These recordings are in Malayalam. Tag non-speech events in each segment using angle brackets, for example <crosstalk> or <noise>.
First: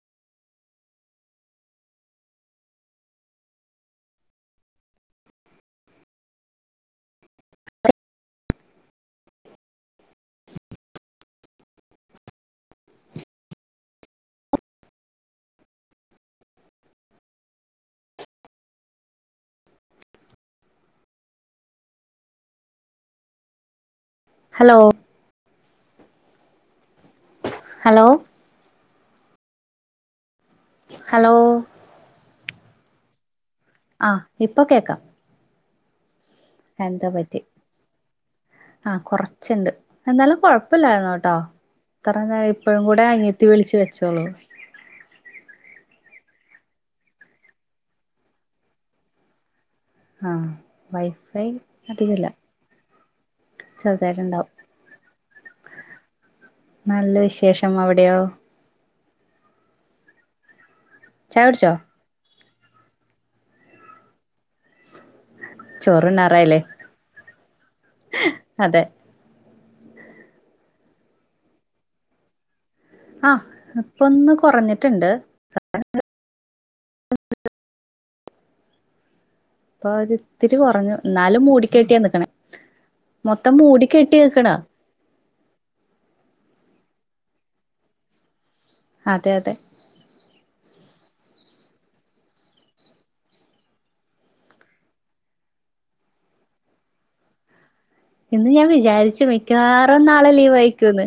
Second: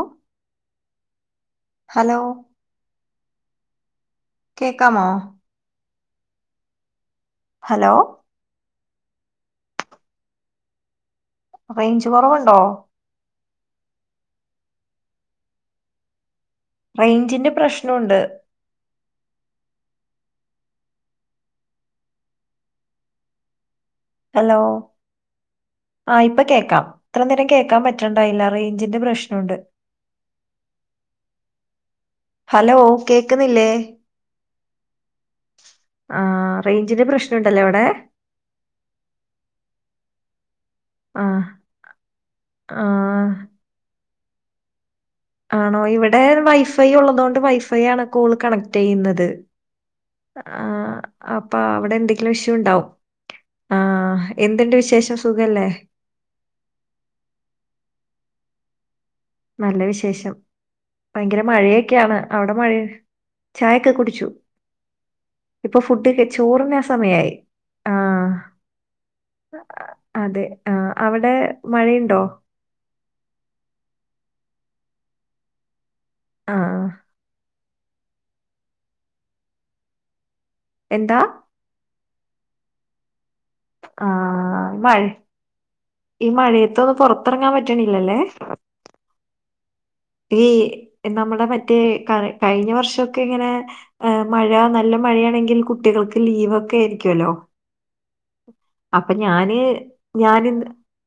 ഒഹ് ഹലോ കേക്കാമോ? ഹലോ റേഞ്ച് കൊറവുണ്ടോ? റയ്ഞ്ചിന്റെ പ്രശ്നമുണ്ട് ഹലോ ആ ഇപ്പൊ കേക്കാം. ഇത്ര നേരം കേൾക്കാൻ ഹലോ പറ്റണ്ടായില്ല റെയ്ഞ്ച് എന്റെ പ്രശ്നുണ്ട് ഹലോ ഹലോ കേൾ - ആ ഇപ്പൊ കേക്കാം ആ റേഞ്ചിന്റെ എന്താ പറ്റി പ്രശ്നുണ്ടല്ലോ അവിടെ- എന്താലൂ <unintelligible> കുഴപ്പല്ലായിുന്നോട്ടോ ആ ഇപ്പഴുകൂടെ അനിത്തി വിളിച്ച് വെച്ചോളൂ ആണോ ഇവിടെ വൈഫൈ ഉള്ളതു കൊണ്ട് വൈഫൈ ആണ് കോള് കണക്ട് യ്യുന്നത് ആഹ് ആ വൈഫൈ അപ്പൊ അവിടെ അധികല്ല എന്തെങ്കിലും വിഷയംണ്ടാവും ആ ചെറുതായിട്ടുണ്ടാവും എന്തുണ്ട് വിശേഷം സുഖല്ലേ നല്ല വിശേഷം അവിടെയോ നല്ല വിശേഷം ഭയങ്കര ചായ കുടിച്ചോ മഴയൊക്കെയാന്ന് അവിടെ മഴ ചായൊക്കെ കുടിച്ചു ഇപ്പൊ ഫുഡ് ചോറുണ്ണാറായില്ലേ ചോറിനാൻ സമയായി ആ അതെ അതെ ആ അവിടെ മഴയുണ്ടോ? ആ, ഇപ്പ ഒന്ന് കുറഞ്ഞിട്ടുണ്ട് ആ <unintelligible> ഇത്തിരി കുറഞ്ഞു എന്താ എന്നാലും മൂടി കെട്ടിയാ നിക്കണേ മൊത്തം മൂടി ആ കെട്ടി നിക്കണാ മഴ ഈ മഴയത്തൊന്ന് പൊറത്തിറങ്ങാ ൻ പറ്റണില്ലല്ലേ അതെ അതെ ഈ നമ്മുടെ മറ്റേ കഴിഞ്ഞ വർഷമൊക്കെ ഇങ്ങനെ മഴ നല്ല മഴയാണെങ്കിൽ കുട്ടികൾക്ക് ലീവൊക്കെ ആയിരിക്കുല്ലോ ഇന്ന് ഞാൻ വിചാരിച്ചു മിക്കവാറും നാളെ ഞാൻ ലീവ് അയിരിക്കൂന്ന്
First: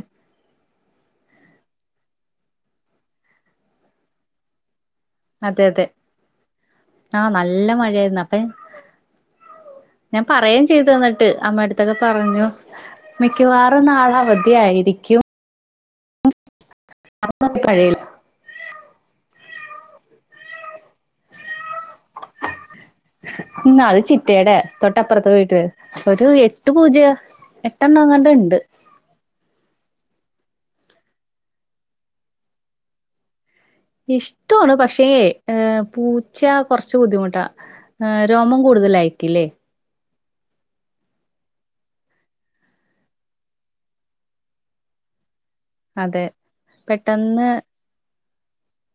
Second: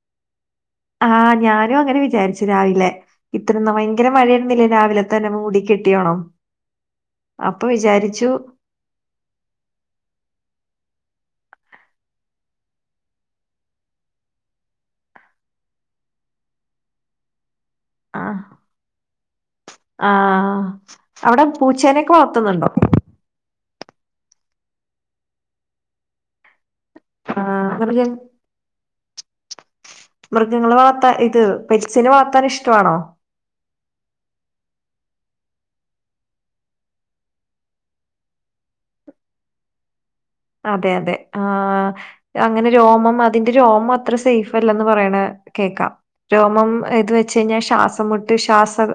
ആ ഞാനും അങ്ങനെ വിചാരിച്ചു രാവിലെ ഇത്ര ഭയങ്കര മഴയരുന്നില്ലേ രാവിലെ തന്നെ മൂടി അതെ അതെ കെട്ടിയോണം ആഹ അപ്പൊ നല്ല മഴയായിരുന്നു വിചാരിച്ചു അപ്പൊ ഞാൻ പറയായും ചെയ്തുന്നിട്ട പെട്ടന്ന് അമ്മടുത്തൊക്കെ പറഞ്ഞു മിക്കവാറും നാളെ അവധിയ ആയിരിക്കും അ <inaudible> കഴിയും ആ അവിടെ പൂച്ചേനൊക്കെ വളർത്തുന്നുണ്ടോ? ഉ അത് ചിറ്റേടെ തൊട്ടപ്പുറത്ത് പോയിട്ട് ഒരു എ എത്ര പൂച്ചയാ ആഹ് മൃഗ എട്ടെണ്ണംഎങ്ങാണ്ട ഉണ്ട് മൃഗങ്ങള് വളർത്ത ഇത് പെറ്റ്‌സിനെ വളർത്താൻ ഇഷ്ടമാണോ ഇഷ്ടമാണ് പക്ഷേ പൂച്ച കുറച്ച് ബുദ്ധിമുട്ടാ രോമം കൂടുതലായിക്കല്ലേ അതെ അതെ ആ അതിന്റെ രോമം അത്ര സേഫ് അല്ലെന്ന്പറയണ കേൾക്കാം അതെ രോമം ഇത് വെച്ച് പെട്ടെന്ന് കഴിഞ്ഞാൽ ശ്വാസംമുട്ട ഇത് ശ്വാസക്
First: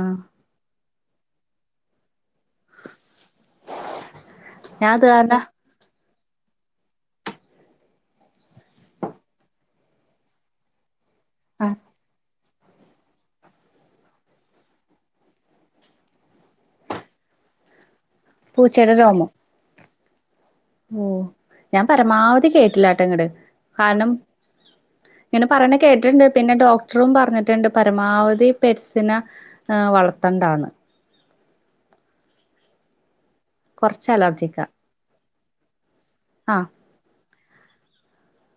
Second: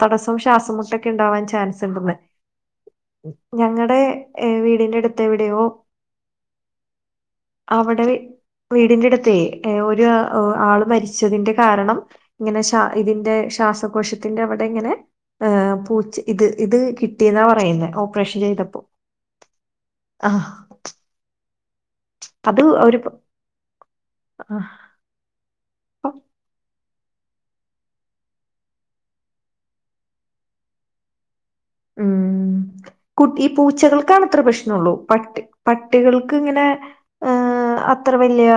ആഹ് ശ്വാസം മുട്ട് ഓക്കേ ഉണ്ടാവാൻ ചാൻസ് ഉണ്ടെന്ന്. ഞങ്ങളുടെ ഏഹ് ഞാൻ വീടിന്റെ അത് അടുത്ത് ത് കാരണം എവിടെയോ അവിടെ വീ വീടിന്റെടൂത്തേ ഏഹ് ഒരു ആള് മരി ച്ചതിന്റെ ആഹ് കാരണം ഇങ്ങനെ ശ ഇതിന്റെ ശ്വാസകോശത്തിന്റെ അവിടെ ഇങ്ങനെ പൂച്ച ഇത് ഇത് കിട്ടിയെന്നാ പറയുന്നെഓ പൂച്ചയുടെ രോമം ആഹ് ഓഹ് ഞാൻ പരമാവധി അത് ഒരു കേട്ടില്ലാട്ട പ- ഇങ്ങട് കാരണം ആ, ഇങ്ങനെ പറയ അപ്പം, കേട്ടിട്ടുണ്ട് പിന്നെ ഡോ ക്ടറും പറഞ്ഞിട്ടുണ്ട് പരമാവധി പെറ്റ്സിന വളർത്തണ്ടാണ് ഉം ഹ് കുട്ടി ഈ കുറച്ച് പൂച്ചകൾക്കാണ് അത്രേ അലർജിക്കാ പ്രശ്നംള്ളൂ പട്ടി പ ആ ട്ടികൾക്കിങ്ങനെ ഹ അത്ര വലിയ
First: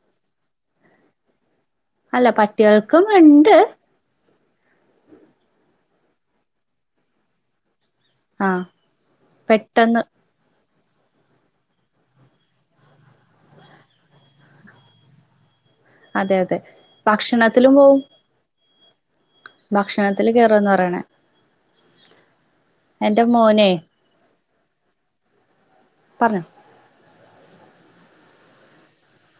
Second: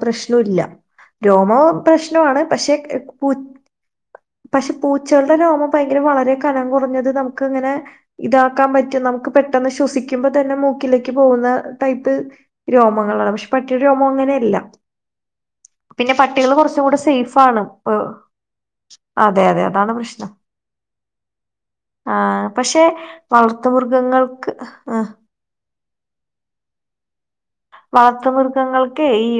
പ്രശ്നവും ഇല്ല രോമോ അല്ല പ്രശ്നമാണ് പക്ഷെ പട്ടികൾക്കും ഉണ്ട് പക്ഷെ പൂച്ചകളുടേരോമം ഭയങ്കര വളരെ കനം കുറഞ്ഞത് നമു ക്ക്ങ്ങനെ ആ ഇതാക്കാൻ പറ്റും നമുക്ക് പെട്ടെന്ന് ശ്വസിക്കുമ്പോ തന്നെ മൂ മൂക്കിലേക്ക് പോകുന്ന ടൈപ്പ് രോമങ്ങളാണ് പക്ഷെ പട്ടിയുടെ രോമം അങ്ങനെയല്ല പിന്നെ അതെ പട്ടികള് അതെ കുറച്ചും കൂടെ സേഫ് ആണ് <inaudible> അതാണ് ഭക്ഷണത്തില് കേറുമെന്ന് പറയണെ ആഹ് പക്ഷെ വളർത്ത് മൃഗങ്ങൾക്ക് അ പർഞ്ഞൊ വളർത്തുമൃഗങ്ങൾക്ക് ഈ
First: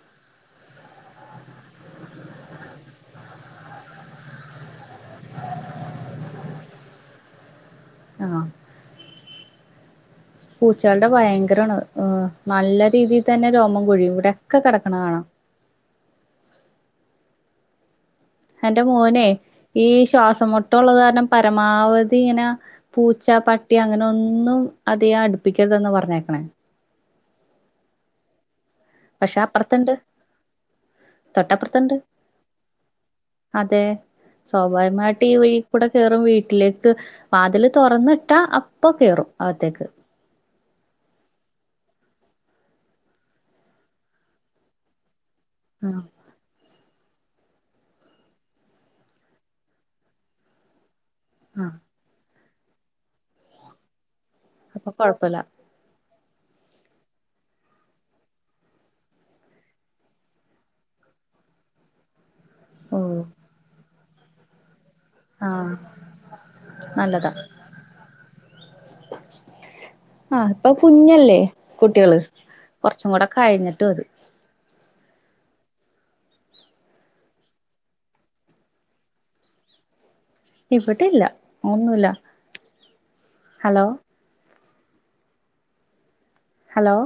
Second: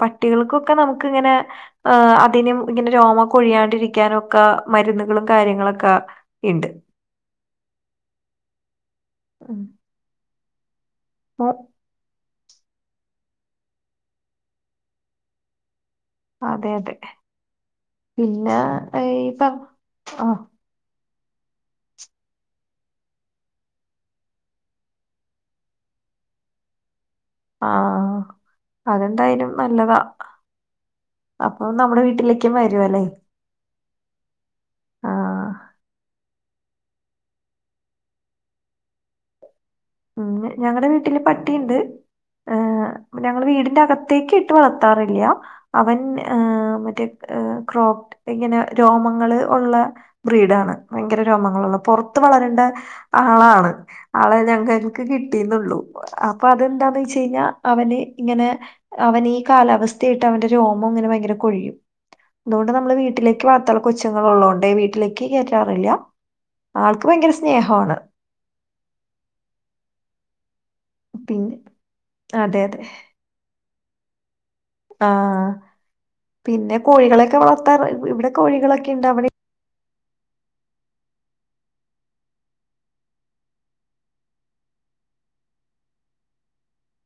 പട്ടികൾക്കൊക്കെ നമുക്ക് ഇങ്ങനെ ഏ അതിനും ഇങ്ങനെ രോമക്കൊഴിയാണ്ടിരിക്കാനൊക്കെ മരുന്നുകളും കാര്യങ്ങളൊക്കെ ഇണ്ട്. ആ <inaudible> പൂ ച്ചൾടെ ഭയങ്കരാണ് ഓ നല്ല രീതിൽ തന്നെ രോമം കൊഴിയും ഇവിടെൊക്കെ കിടക്കണ കാണാം അതെ അതെ പിന്നെ എന്റെ ഈ മോനെ പറഞ്ഞ ഈ ആഹ് ശ്വാസം മുട്ടള്ളത് കാരണം പരമാവധി ഇങ്ങനെ പൂച്ച, പട്ടി അങ്ങനെ ഒന്നും അധിയാ അടുപ്പിക്കരുതന്ന് പറഞ്ഞേക്കണേ ആഹ പക്ഷെ അതെന്തായാലും അപ്പുറത്തുണ്ട് നല്ലതാ അപ്പൊ തൊട്ടപ്പുറത്തുണ്ട് നമ്മുടെ വീട്ടിലേക്കും വരും അല്ലേ? അതെ സ്വാഭാവികമായിട്ട് ഈ വഴീൽ കൂടെ കയറും വീട്ട് വീട്ടിലേക്ക് വാതിൽ തുറന്നിട്ടാ അപ്പൊ കേയറും അകത്തേക്ക് ഉ ഞങ്ങളടെ വീട്ടില് പട്ടിയുണ്ട് ഞങ്ങൾ വീടിന്റെ അകത്തേക്ക് ഇട്ട് വളർത്താറില്ല ആ അവൻ മറ്റ ക്രോപ ഇങ്ങനെ രോമങ്ങള്ൾ ഉള്ള ബ്രീഡാണ് ഭയങ്കര ആ രോമങ്ങളള്ള പുറത്ത വളര എ ആളാണ് ആളു അപ്പൊ എനക്ക് കൊഴപ്പില്ല കിട്ടീന്നള്ളൂ അപ്പൊ അതെന്താന്ന് വെച്ച് കഴിഞ്ഞാൽ ഈ കാലാവസ്ഥയായിട്ട് അവന്റെ രോമം ഇങ്ങനെ ഭയങ്കര കൊഴിയും അതുകൊണ്ട് നമ്മള് ഓ വീട്ടിലേക്ക് വളർത്തണം കൊച്ചുങ്ങള ഉള്ളണ്ട് വീട്ട വീട്ടിലേക്ക് ആ കയറ്റാറില്ല ആൾക്ക് നല്ലതാ ഭയങ്കര സ്നേഹമാണ് ആ ഇപ്പൊ കുഞ്ഞല്ലേ പിന്നെ കുട്ടികള് അതെ കുറച്ചും കൂടെ കഴിഞ്ഞിട്ട്- കിട്ടും അത് ആഹ പിന്നെ കോഴികളൊക്കെ വളർത്താറ് ഇവിടെ കോഴികളൊക്കെ ഇണ്ട അവിടെ ഇവിടില്ല ഒന്നുല്ല ഹലോ ഹലോ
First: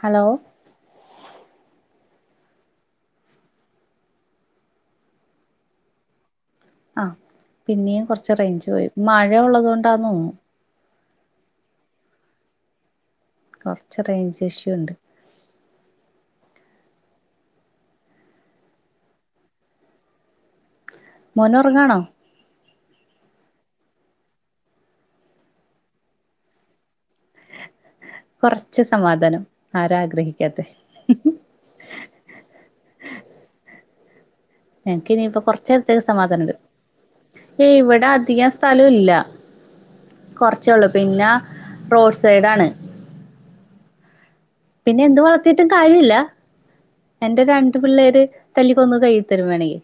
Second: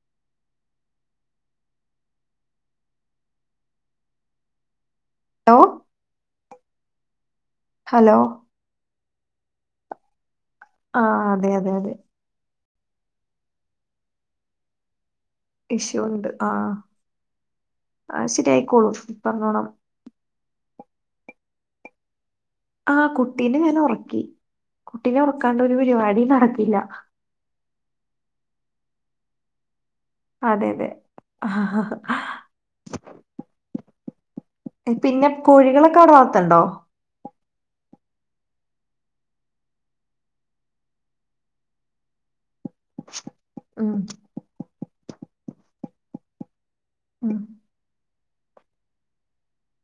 ഹലോ ഹലോ ആ പിന്നേ ഹലോ കുറച്ച് റേഞ്ച് പോയി മഴ ഉള്ളത് കൊണ്ടന്നുതോന്നണു ആഹ അതെ അതെ അതെ കൊറച്ച റേഞ്ച് ഇഷ്യൂ ഇഷ്യൂ ഒണ്ട് ആഹ് ആ ശരി ആയിക്കോളും ഇപ്പ ഒറങ്ങണം മോന് ഒറങ്ങുവാണോ ആഹ് കുട്ടീന ഞാൻ ഒറക്കി കുട്ടീന ഒറക്കാണ്ട് ഒരു പരിപാ ടീം നടക്കില്ല കൊറച്ച് സമാധാനം ആരാ ആഗ്രഹിക്കാത്തെ അതെ അതെ ആ, ഞങ്ങക്ക് പിന്നെ ഇനിയിപ്പോ കോഴികളൊക്ക അവിടെ വളർത്തുന്നുടോ ഇവ്ട അധികം സ്ഥലോ ഇല്ല കൊറച്ചേ ഒള്ളൂ. പിന്ന റോഡ് സൈഡ് ആണ് ഉം പിന്നെ എന്ത് വളത്തീട്ടും കാര്യ ഇല്ല ഉം. എന്റെ രണ്ടു പിള്ളേര് തല്ലിക്കൊന്ന് കയ്യിതരും വേണെങ്കി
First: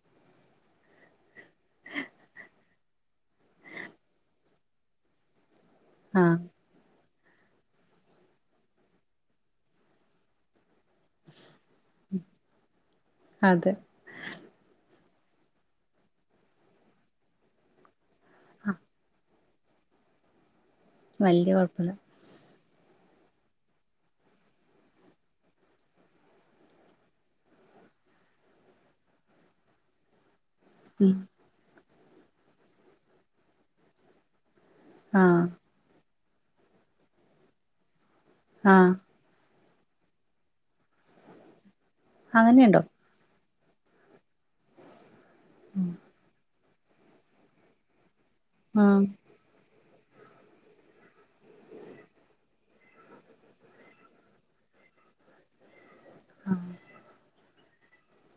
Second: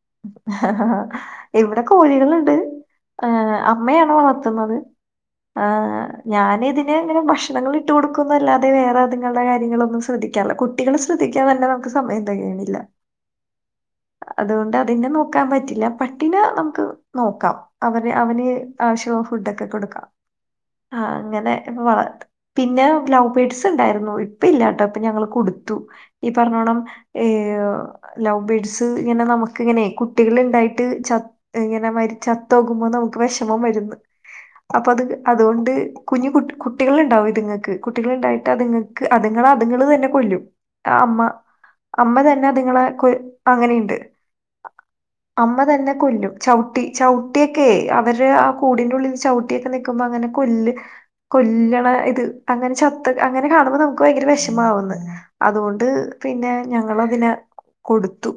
ഇവിടെ കോഴികളുണ്ട് അമ്മയാണ് വളർത്തുന്നത് ആ അ ആഹ് ഞാനിതിന് ഇങ്ങനെ ഭക്ഷണങ്ങൾ ഇട്ട് കൊടുക്കുന്നല്ലാതെ വേറെ അതുങ്ങൾട കാര്യങ്ങളൊന്നും ശ്രദ്ധിക്കാറില്ല. കുട്ടികള് ശ്രദ്ധിക്കാൻതന്ന നമുക്ക് സമയം തെകയണില്ല അതെ ഇത്‌ നെ നോക്കാൻ പറ്റില്ല. പട്ടീന നമുക്ക് നോക്കാം അവ അവന് ആവശ്യൊള്ള ഫുഡ് ക്കെ കൊടുക്കാം ആഹ് അങ്ങനെ വല്യ ഇപ്പൊ കൊഴപ്പല്ല വളർത്ത് പിന്നെ ലവ് ബേഡ്സ് ഇണ്ടാരുന്നു. ഇപ്പ ഇല്ലാട്ടോ ഇപ്പ ഞങ്ങള് കൊടുത്തു. ഈ പറഞ്ഞോണം ഈ ഓ ലവ് ബേഡ്സ് ഇങ്ങന നമു ക്ക്ങ്ങനെ കുട്ടികള്ൺ ഇതായിട്ട് ഉം ചത് ഇങ്ങനെ മരി ചത്തോകുമ്പോ നമുക്ക് വെഷമം വര്ന്ന് അപ്പ അത് ആഹ് അതുകൊണ്ട് കുഞ്ഞു കുട്ട് കുട്ടികള്ണ്ടാവും ഇതുങ്ങക്ക് കുട്ടികള്ണ്ടായിട്ട് ആഹ് അത്ങ്ങക്ക് അത്ങ്ങളാണ് അതുങ്ങള് തന്നെ കൊല്ലും ആ അമ്മ അമ്മ തന്ന അങ്ങനെയുണ്ടോ അതുങ്ങളെ കൊ അ അങ്ങനെ ഇണ്ട് അമ്മ തന്ന കൊല്ലും ചവിട്ടി ചവിട്ടിയൊക്കെ അവര് ര്ആ കൂടിന്റെ ആഹ് ഉള്ളിൽ ചവിട്ടിയൊക്കെ നി ക്ക്മ്പ അങ്ങനെ കൊല്ല് കൊല്ലണ ഇത് അങ്ങനെ ചത്ത അങ്ങനെ കാണുമ്പോ നമുക്ക് ഭയങ്കര വെഷമാവ് ന്ന്. അതുകൊണ്ട് പിന്നെ ഞങ്ങളതിന കൊടുത്തു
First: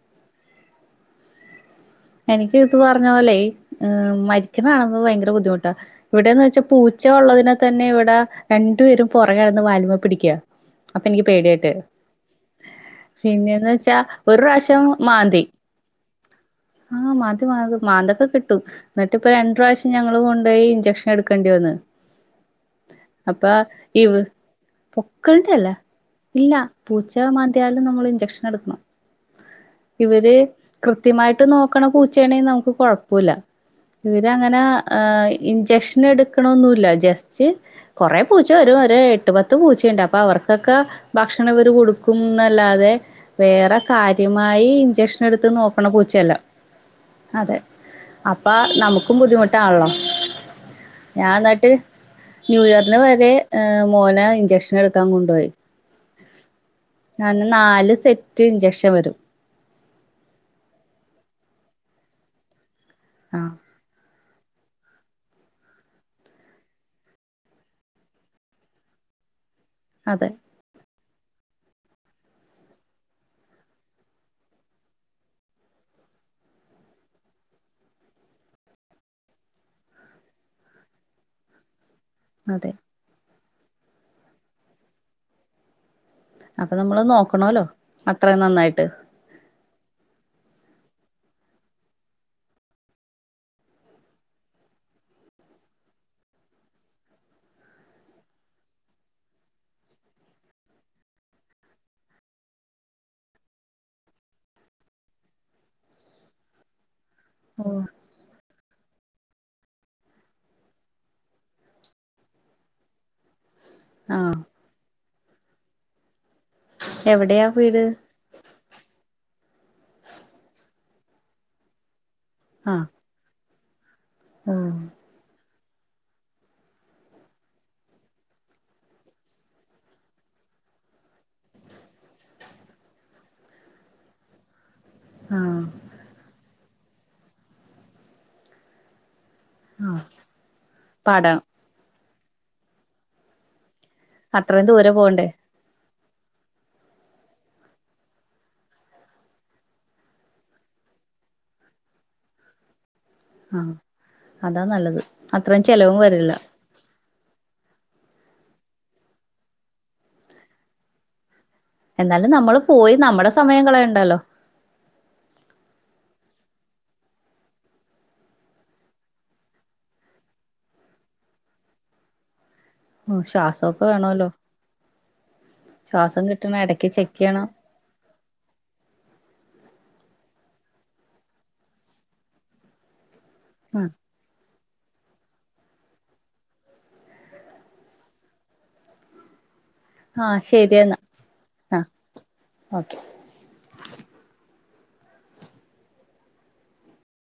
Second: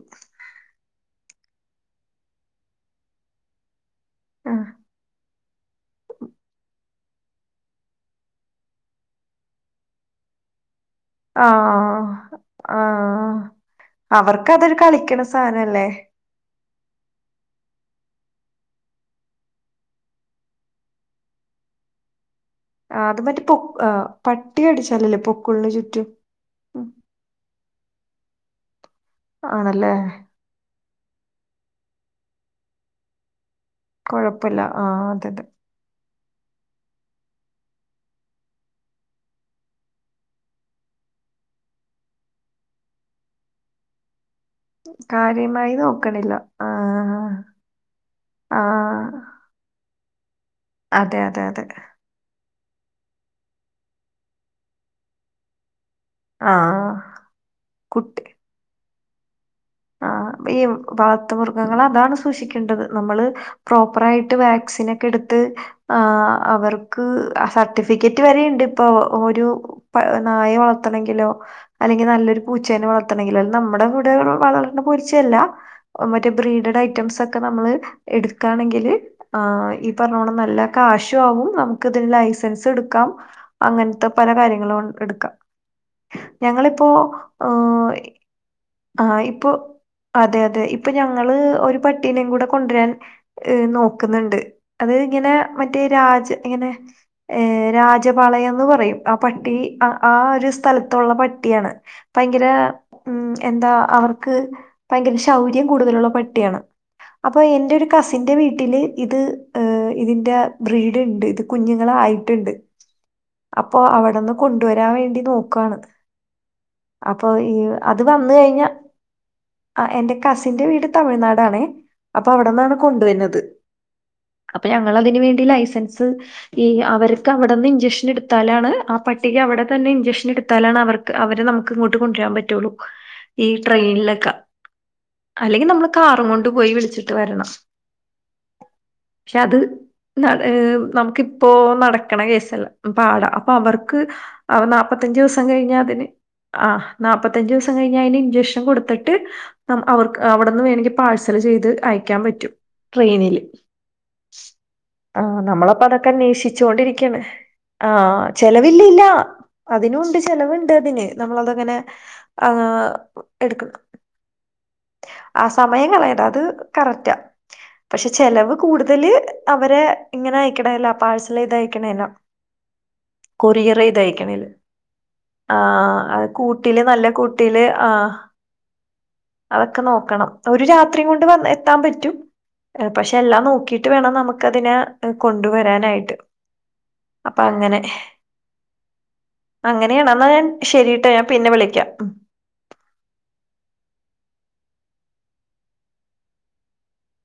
എനിക്ക് ഇത് പറഞ്ഞ പോലെ ആഹ് മരിക്കണ കാണുമ്പ ഭയങ്കര ബുദ്ധിമുട്ടാ ഇവിടെന്ന് വെച്ചാ പൂച്ച ച്ച ഉള്ളതിനെ തന്നെ ഇവിടെ രണ്ടു പേരും പൊറകെ നടന്ന് വാല്മ്മേ പിടിക്ക അപ്പൊ എനിക്ക് പേടിയായിട്ട് ആഹ് ആഹ് ആഹ് ആഹ് പിന്നെന്ന് വെച്ചാ ഒരു അവർക്കതൊരു പ്രാവശ്യം കളിക്കണ മാന്തി സാധനല്ലേ ആഹ് മന്തി മാന്ത്‌ മാന്തൊക്കെ കിട്ടും എന്നിട്ട് ഇപ്പൊ രണ്ട് പ്രാവശ്യം ഞങ്ങള് കൊണ്ട്പോയി ഇഞ്ചക്ഷൻ എടുക്കേണ്ടി വന്ന് ആ, അത് മറ്റേ അപ്പ പൊ ആ, ഇവ് പട്ടി കടിച്ചാലല്ലേ പൊക്കിളിന് പൊക്ക്ൾന്റെല്ല ചുറ്റും ഇല്ല ഉം. പൂച്ച മാന്തിയാലും നമ്മള് ഞ്ചെക്ഷനെടുക്കണം ആണല്ലേ കൃത്യമായി വീട്ടില് നോക്കണ പൂച്ചേണേ നമുക്ക് കൊഴപ്പൊല്ല ഇവര് അങ്ങനെ കൊഴപ്പില്ല ആഹ് അതെ അതെ ഇഞ്ചക്ഷൻ എടുക- കുഴപ്പമില്ല ജസ്റ്റ് കൊറെ പൂച്ച വരും ഒര് എട്ട് പത്ത് പൂച്ചയുണ്ട് അപ്പൊ അവർക്കൊക്കെ ഭക്ഷണം അവര് കൊടുക്കുംന്നല്ലാതെ വേറെ കാ കൃത്യമായി ഇഞ്ചക്ഷൻ എടുത്ത് കാര്യമായി നോക്കണ പൂ ചെല നോക്കണില്ല ആഹ് അതെ അപ്പ ആഹ് നമുക്കും ബുദ്ധിമുട്ടാണല്ലോ അതെ അതെ അതെ ന്യൂയർന് വരെ ആഹ് ഉം ആഹ് അന്ന് നാല് സെറ്റ് ഇഞ്ചക്ഷൻ വരും ആ ഈ വളർത്തുമൃഗങ്ങളതാണ് സൂക്ഷിക്കേണ്ടത് നമ്മള് ആ പ്രോപ്പറായി- ട്ട് വാക്സിനൊക്കെട്ത്ത് അ അവർക്ക് സർട്ടിഫിക്കറ്റ് വരെണ്ട് പ്പൊ ഒരു ഉപ്പ അതെ നായെ വളർ ത്തണങ്കിലോ അല്ലെങ്കിൽ നല്ലൊരു പൂച്ചേന വളർത്തണെങ്കിലോ നമ്മട കൂടെ വളർ നമ്മടെ പൂച്ച അല്ല മറ്റേ ബ്രീഡഡ് ഐറ്റംസ് ഒക്കെ നമ്മൾ എടുക്കാണെങ്കിൽ ഈ പർഞ്ഞോണം നല്ല കാശുആവും നമ്- ഇതിന് അതെ ലൈസൻസെടുക്കാം അങ്ങനെതെ പല കാര്യങ്ങളും ഓന്ക്ക്ട്ക്കാം അപ്പൊ ഞങ്ങളിപ്പോ നമ്മള് ഓ നോക്കണല്ലോ അത്രയും നന്നായിട്ട് ആയ് പ്പോ <inaudible> അതെ അതെ ഇപ്പൊ ഞങ്ങള് ഒരു പട്ടീനേം കൂടെ കൊണ്ടരാൻ നോക്കുന്നുണ്ട് അത് മറ്റേരാജപാളയംന്ന് പറയും ആ പട്ടി ആ ഒരു സ്ഥലത്തുള്ള പട്ടിയാണ് ഭയങ്കര ഉം എന്താ അവർക്ക്- ഭയങ്കര ശൗര്യം കൂടുതലുള്ള പട്ടിയാണ് അപ്പൊ എന്റെ ഒരു കസിന്റെ വീട്ടില് ഇത് ഇതിന്റെ ബ്രീഡ്ണ്ട് ഇത് കുഞ്ഞുങ്ങളായിട്ട്ണ്ട് അപ്പൊ ആഹ അവിടെന്ന് കൊണ്ടുവരാൻ വേണ്ടി- നോക്കുവാണ് അപ്പൊ എവിടെയാ വീട് അത് വന്ന് കഴിഞ്ഞ ആഹ് എന്റെ കസിന്റെ വീട് തമിഴ്നാടാണേ അപ്പവിടെന്നാണ് ആഹ കൊണ്ടുവരുന്നത് ഓ അപ്പ ഞങ്ങൾതിന് വേണ്ടി ലൈസ ഈ അവർക്കവിടെന്ന് ഇൻചെക്ഷനെടുത്താലാണ് ആ പട്ടിക്കവിടെ തന്നെ ഇൻചക്ഷനെടുത്താലാണ് അവർക്ക് അവരെ നമുക്കിങ്ങോട്ട് കൊണ്ടുവരാൻ പറ്റുള്ളൂ ഈ ട്രെയിനി <inaudible> ആഹ അല്ലെങ്കി നമ്മള് കാറും കൊണ്ട് പോയി വിളി വച്ചിട്ട് വരണം പക്ഷെ അത് ആ പാടാണ് നമുക്കിപ്പോ നട ക്കണ കേസ്സല്ല അത് പാടാ അപ്പ അവർ ക്ക് അപ്പ അത്രയും ദൂരെ പോകണ്ടേ നാപ്പത്തഞ്ച്ദിവസം കഴിഞ്ഞ അതിന് ആ നാപ്പത്തഞ്ച് ദിവസം കഴിഞ്ഞ അയിന് ഇഞ്ചെക്ഷൻ കൊട്ത്ത് ട്ട് അവർക്ക് അവിട്ന്ന് വേണങ്കി പാഴ് സല് ചെയ്ത് അയക്കാൻ പറ്റും ട്രെയിനില്. ആ അതാ നല്ലത് ആ അത്രയും ചെലവും നമ്മളപ്പതക്കെ വരില്ല അന്വേഷിച്ച് കൊണ്ടിരിക്കാണ്. ആ ചെലവില്ലില്ല അതിനുണ്ട് ചെലവ് ണ്ട് അതിന് നമ്മൾ അത് അങ്ങനെ എന്നാലും ആ നമ്മള് പോയി നമ്മുടെ സമയം എടുക്കുന്നു. കളയണ്ടല്ലോ ആ സമയം കളയണ്ട. അത് കറക്റ്റാ പക്ഷെ ചെലവ് കൂടുതല് അവരെ ഇങ്ങനെ അയ്ക്ക്ണേല പാഴ്സലെയ്ത് അയ്ക്ക്ണേല. ശ്വാസമൊക്കെ വേണല്ലോ കൊറിയറ്യ്തയക്ക്ണേല് ശ്വാസം അത് കിട്ടണം കൂട്ടില് ഇടക്ക് നല്ല ചെക്ക് ചെയ്യണം കൂട്ടില് ആ അതക്കെ നോക്കണം ഒരു രാത്രി കൊണ്ട് വന്ന് എത്താൻപറ്റും പക്ഷെ എല്ലാം ആ നോക്കിട്ട് വേണം നമുക്കതിനെ കൊണ്ടുവരാനായിട്ട് അപ്പ അങ്ങനെ ആ അങ്ങനെയാണന്നാ ഞാൻ ശരി എന്നാ ശരിട്ടാ ഞാൻ പിന്നെ ആ വിളിക്കാം ഓക്കെ